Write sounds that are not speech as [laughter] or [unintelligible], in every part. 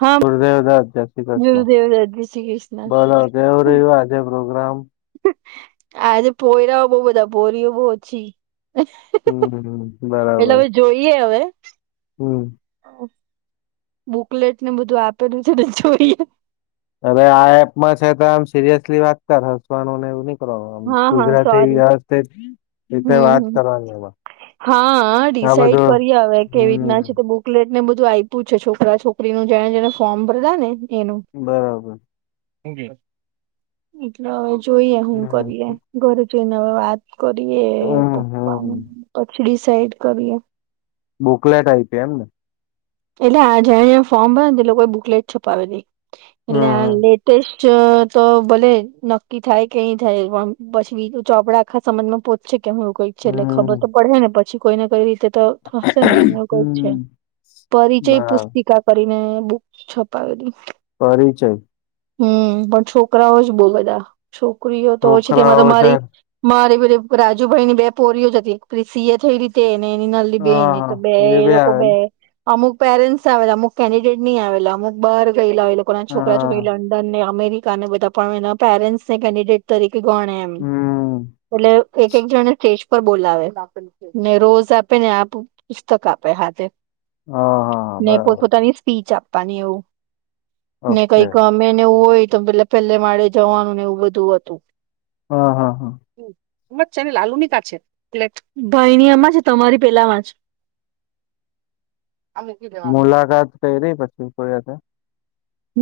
હા ગુરુદેવ દાસ જય શ્રી કૃષ્ણ ગુરુદેવ દત્ત, જય શ્રી કૃષ્ણ બોલો દેવ રહ આજે ગ્રુ આજે પોયરાઓ બો બધા ભોરીઓ બો ઓછી હમ એટલે બરાબર હવે જોઈએ હવે હમ બુકલેટ ને બધું આપેલું છે ને જોઈએ અરે આ એપમાં છે તો આમ સિરિયસલી વાત કર હસવાનું નઈ એવી રી આમ હા હા ગુજરાતી સોરી વાત જ હમ હમ કરવાની એમા હા ડિસાઈડ કરીએ અવે કેવી રીતના હમ છે તે બુકલેટ મે બધું આયપુ છે છોકરા છોકરીનું જેને જેને ફોર્મ ભરેલા ને બરાબર હું કે એટલે હવે જોઈએ હું કરીએ હમ ઘરે જઈને હવે વાત કરીએ હમ પપ્પા હમ પછી ડિસાઈડ કરીએ બુકલેટ આયપી એમ ને એટલે આ જ્યાં ફોર્મ ભરે ને તે લોકો બુકલેટ છુપાવેલી એટલે આ હમ લેટેસ્ટ જો તો ભલે નક્કી થાય કે નહી થાય પણ પછી બીજું ચોપડા આખા સમાજમાં પોહોચશે કેમ એ કઈક છે એટલે ખબર હમ તો પડહે ને પછી કોઈ ને કોઈ રીતે તો થશે ને એવું કઈક છે. હમ પરિચય બરાબર પુસ્તિકા કરીને બુક છપાવેલી પરિચય હમ પણ છોકરાઓ જ બોલે તા છોકરીઓ છે છોકરાઓ તમારા મારી વધારે મારી રાજુભાઈ ની બે પોરીઓ જ હતી પપેલી સિ એ થયલી તે ને એની નાનલી બેન હા એક હા બ એ બી લોકો બ આવે ને અમુક પેરેન્ટ્સ આવેલા અમુક કેન્ડિડેટ ની આવેલા અમુક બાર ગેયલા એ લોકો ના છોકરા હા છોકરી લંડન ને આ મેરિકને બધા પણ એના પેરેન્ટસને કેન્ડિડેટ તરી કોણ એમ હમ એટલે એક એક જણે સ્ટેજ પર બોલાવે ને રોજ આપે ને આપ પુસ્તક આપે હાથે હા હા ને બરાબર પોતપોતાની સ્પીચ આપવાની એવું ને ઓકે કઈ ગમે ને એવું હોય તો પે પેલે માળે જવાનું ને એવું બધું હતું હા હા હા મજ છે ને લાલુની કા છે લે ભાઈની આમાં છે તમારી પેલામાં છે [inaudible] મુલાકાત કયરી [inaudible]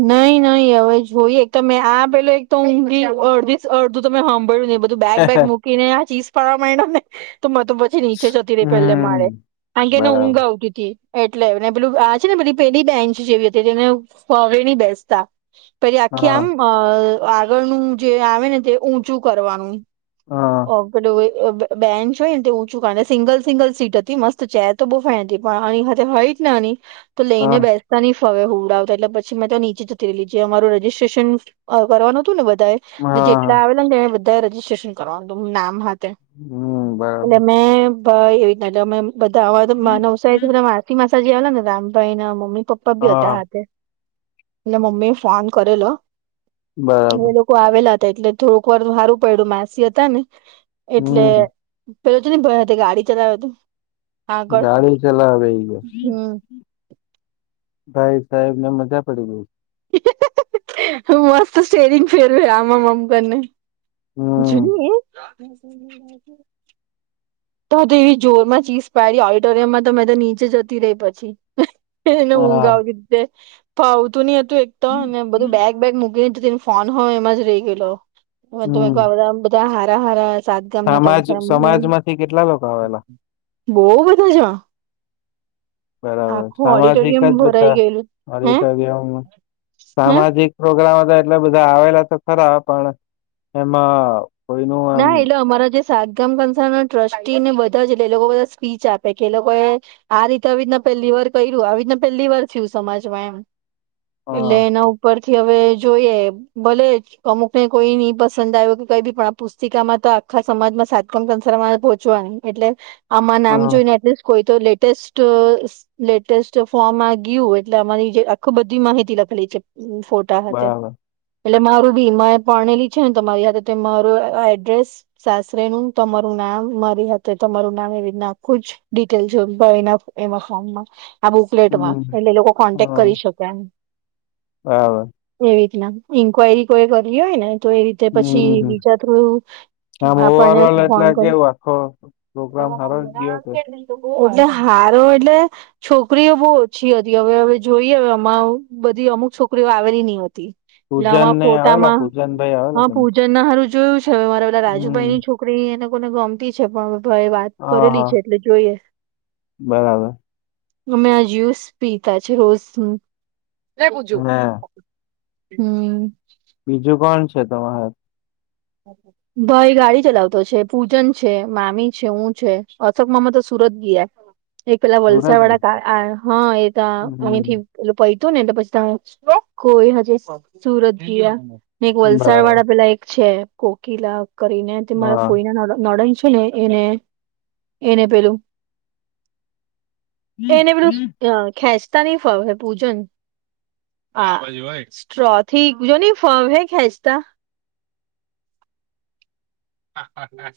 નઈ નઈ હવે જોઈએ એક મેં આ પેલો એક તો ઊંઘી અડધી અડધું તમે હાંભળ્યું ને બ ધું બાગ બેગ મૂકીને આ ચીઝ પાડવા મયન્ડા ને તો પતું તછી નીચે જતી રહી પેલે હમ માળે કારણ કે એને ઊંઘ બરાબર આવતી તી એટલે ને પેલું આ છે ને પેલી પેઢી બેન્ચ જેવી હતી તેને ફડી ની બેસતા પેલી આખી હા આમ અ આગળનું જે આવે ને તે ઊંચું કરવાનું હા ઓ પેલું બેન્ચ હોય ને તે ઉંચુ સિંગલ સિંગલ સીટ હતી મસ્ત ચેર તો બો ફાઇતી પણ આની હાથે હોય આની તો હા લઈને બેસતાની હવે હુંડાવતા એટલે પછી મેં તો નીચે જતી રેલી જે અમારુ રજીસ્ટ્રેશન આ કરવાનું હતું ને હતું વ [unintelligible] તો હા જેટલા આવેલા ને એ બધા રજીિસ્ટ્રેશન કરવાનું નામ હા એટલે હમ બરાબર એટલે પા એવી રીતના તમે બધા આવા તો મા નવસારીથી બધા મારતી માસાજી આવેલા ને રામભાઈ ના મમ્મી પપ્પા બી હતા હા હાથે. એટલે મમ્મી ફોન કરેલો એ બરાબર લોકો આવેલા એટલે થોડુંક વાર હારુ પડ્યું માસી હતા ને એટલે હમ પેલો તો ની ભરાતે ગાડી ચલાવે તે આગળ ગાડી ચલાવે ઈ ગયો. હમ્મ. ભાઈ સાહેબ ને મજા પડી ગઇ. હેહેહેહે મસ્ત સ્ટેરિંગ ફેરવે આમ આમ કરનેન. હમ [unintelligible] તો એવી જોર માં ચીસ પડી ઓડિટોરિયમમાં તો મેં તો નીચે જતી રહી પછી એને ઊંઘ હા આવતી તી ને. ફાવતું ની હતું એક તો અમે બધું બેગ બેગ મૂકીને ફોન હોય એમાં જ રહી ગયેલો. બધું મેં હમ કીધું આ બધા બધા હારા હારા સાત ગામના સમાજ કન્ફર્મ સમાજમાંથી કેટલા લોકો આવેલા? બોવ બધા જણ બરાબર સામાજિક ઓડિટોરિયમ જ ભરાઈ ગયેલું હે બધા [unintelligible] હે સામાજિક પ્રોગ્રામ તો એટલે બધા આવેલા તો ખરા પણ એમાં કોઈનું આમ ના એટલે અમારા જે સાગામ કંસ ટ્રસ્ટી ને બધા જ એટલે એ લોકો બધા સ્પીચ આપે કે એ લોકો એ આ રીતે આવી રીતના પહેલી વાર કર્યું આવી રીતના પહેલી વાર થયું સમાજમાં એમ એટલે એના ઉપરથી હવે જોઈએ ભલે અમુક ને કોઈ ની પસંદ આવ્યો કે કઈ પણ [inaudible] તિકામાં તો આખા સમાજમાં સાતકણ સંસારમાં પહોચવા ન એટલે આમાં હ નામ હ જોઈને એટલે કોઈ તો લેટેસ્ટ લેટેસ્ટ ફોર્મ આ ગયું એટલે અમારી જે આખું બધી માહિતી લખેલી છે. હમ ફોટા હાથે. બરાબર એટલે મારું ભી મેં પરણેલી છે ને તોરી હાથે થઈ મારું- એડ્રેસ સાસરી નું, તમારું નામ મારી હાથે તમારું નામ એવી રીતે આખું જ ડિટેલ જો ભાઈ ના એના એમાં ફોમમાં આ બુકલેટમાં હમ એટલે લોકો કોન્ટેક કરી શકે એમ હા ઇન્કવાયરી કોઈ કરી હોય ને તો એ રીતે પછી હમ બીજા થ્રુ આમ ઓવર આપને ઓલ એટલે કોણ કોણ કેવું આખો પ્રોગ્રામ હારો જ ગયો [unintelligible] કે એટલે હારો એટલે છોકરીઓ બહુ ઓછી હતી. હવે હવે જોઈએ હવે આમાં બધી અમુક છોકરીઓ આવેલી ની હતી એટલે પૂજન હ ને આવેલા ફોટામાં પૂજન હા ભાઈ આવેલા અમારા કે નઈ? પૂજન ના હારુ જોયું છે હવે મારા ઓલા રાજુભાઈ ની હમ છોકરી એ લોકોને ગમતી છે પણ ભાઈએ વાત હા કરેલી હા છે એટલે જોઈએ. બરાબર અમે આ જ્યુસ પીતા છે રોજ હા હમ બીજું કોણ છે તમારે ભાઈ ગાડી ચલાવતો છે. પૂજન છે મામી છે હું છે અશોક મામા તો સુ સુરત ગયા. એ પેલા સુરજ વલસાડ ભાઈ? વાળા હા. એ તા અહીં થી હમ [unintelligible] હતું નેટલે પછી તા [unintelligible] [unintelligible] સુરત ગયા ને એક વલસાડ બરાબર વાળા પેલા એક છે કોકિલા આમ કરીને તે મારા હા ફોઈના ન નડન એલે એને એને પેલું એને પેલું આ ખેંચતા નહીં ફાવે પૂજન. હા સ્ટ્રોરી જો ની ફાવે ખેંચતા.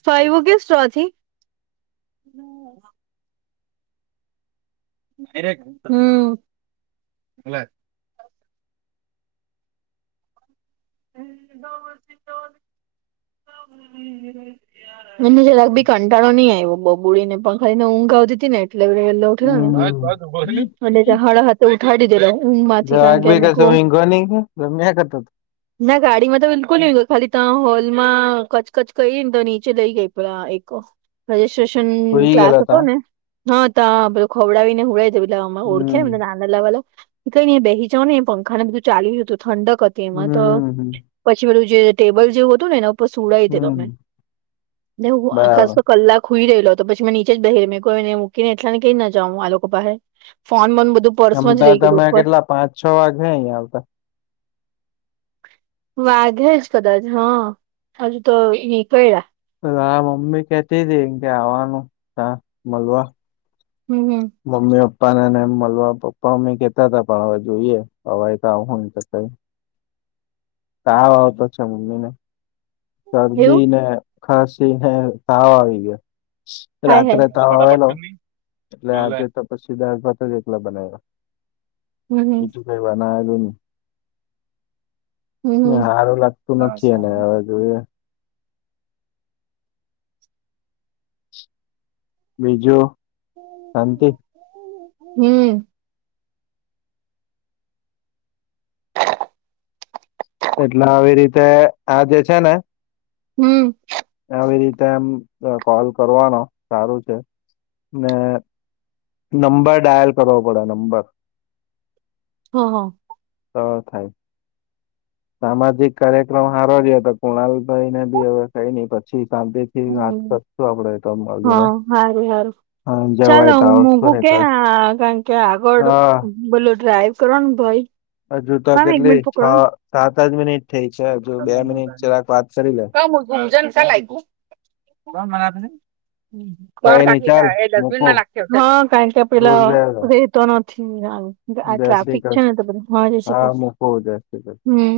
ફાઈવો કે સ્ટ્રોથી. હમ્મ. [inaudible] મને જરાક ભી કંટાળો નઈં આવ્યો બબુળડીને પંખાડીને ઊંઘ આવતી હતી ને. એટલે ઉઠે અને હમ હળ હા ઉઠાડીી દે. [unintelligible] ના ગાડીમાં તો બિલકુલ નહી ગય ખાલી ત હોલમાં કચકચ કરીઈને તો નીચે લઈ ગઈ પ એક રજસ્ટ્રેશન સુઈ ક્લાસ ગયેલા હતો તા ને હા તધ ખવડાવીને હડ વામાં ઓળખે હમ એમને નાના લાવવા લઈને બેહી જાવ ને એ પંખાને બધું ચા્યુંય હત તો ઠંડક એમાં તો હમ પછી પેલું જે ટેબલ જેવું હતું નેને સુડઈ હતી તમે હમ ને હું ખાસ બરાબર તો કલાક હુઈ રહેલો તો પછીં નીચે જ બેહીરઈ મેકુ મૂકીને એટલા કઈ ન જાવં આ લોકો પાસે ફોન બન આમ તો તમે કેટલા પાંચ છ વાગે અં આવતા. વાઘે જ કદાચ હા હજુ તો ક હા મમ્મી કેતી હતી એમ કે આવવાનું ત મળવા હમ હમ મમ્મી પપ્પા નેમ મળલવા પપ્પા મમ્મી કેતા હતા પણ હવે જોઈએ હવે એ તો આવું કઈ તાવ આવતો છે મમ્મી ને એવું શરદી ને ખાસી હે તાવ આવી ગયા. હાય હાય રાત્રે ત આવેલો ન એટલે આજે તો પછી દાળ ભાત એકલા બનાવ્યા હમ બીજું કાંઈ હમ [unintelligible] સારું લાગતું નથી એને હવે જોઈએ. બીજું શાંતિ? હમ. એટલે આવી રીતે આ જે છે ને હમ. આવી રીતે એમ કોલ કરવાનો સારું છે. ને નંબર ડાયલ કરવો પડે નંબર હા હા. તો થાય. સામાજિક કાર્યક્રમ હારો ગ્યો હતો કુણાલ ભાઈ ને બી હવે કઈ ન પછી. શાંતિ થી વાત હમ કરશું આપડે તો મળીને હા સાર સારું. હા ચાલો જવાય તો હું આવશું મોઘું ને કે તો કારણ કે આગળડું હા બોલું ડ્રાઈવ કરવાનું ભાઈ. હજુ તો મામી એક કેટલી મિનિટ છ પકડો ને સાતજ મિનિટ થઈ છે હજુ બે મિનિટ ચરાક વાતશે [unintelligible] [unintelligible] આ કઈ નઈ ચાલ મૂકું દૂર જય જય શ્રી ટ્રાફિક છે ને કૃષ્ણ તો બધું જ હા મૂકું જય શ્રી કૃષ્ણ હમ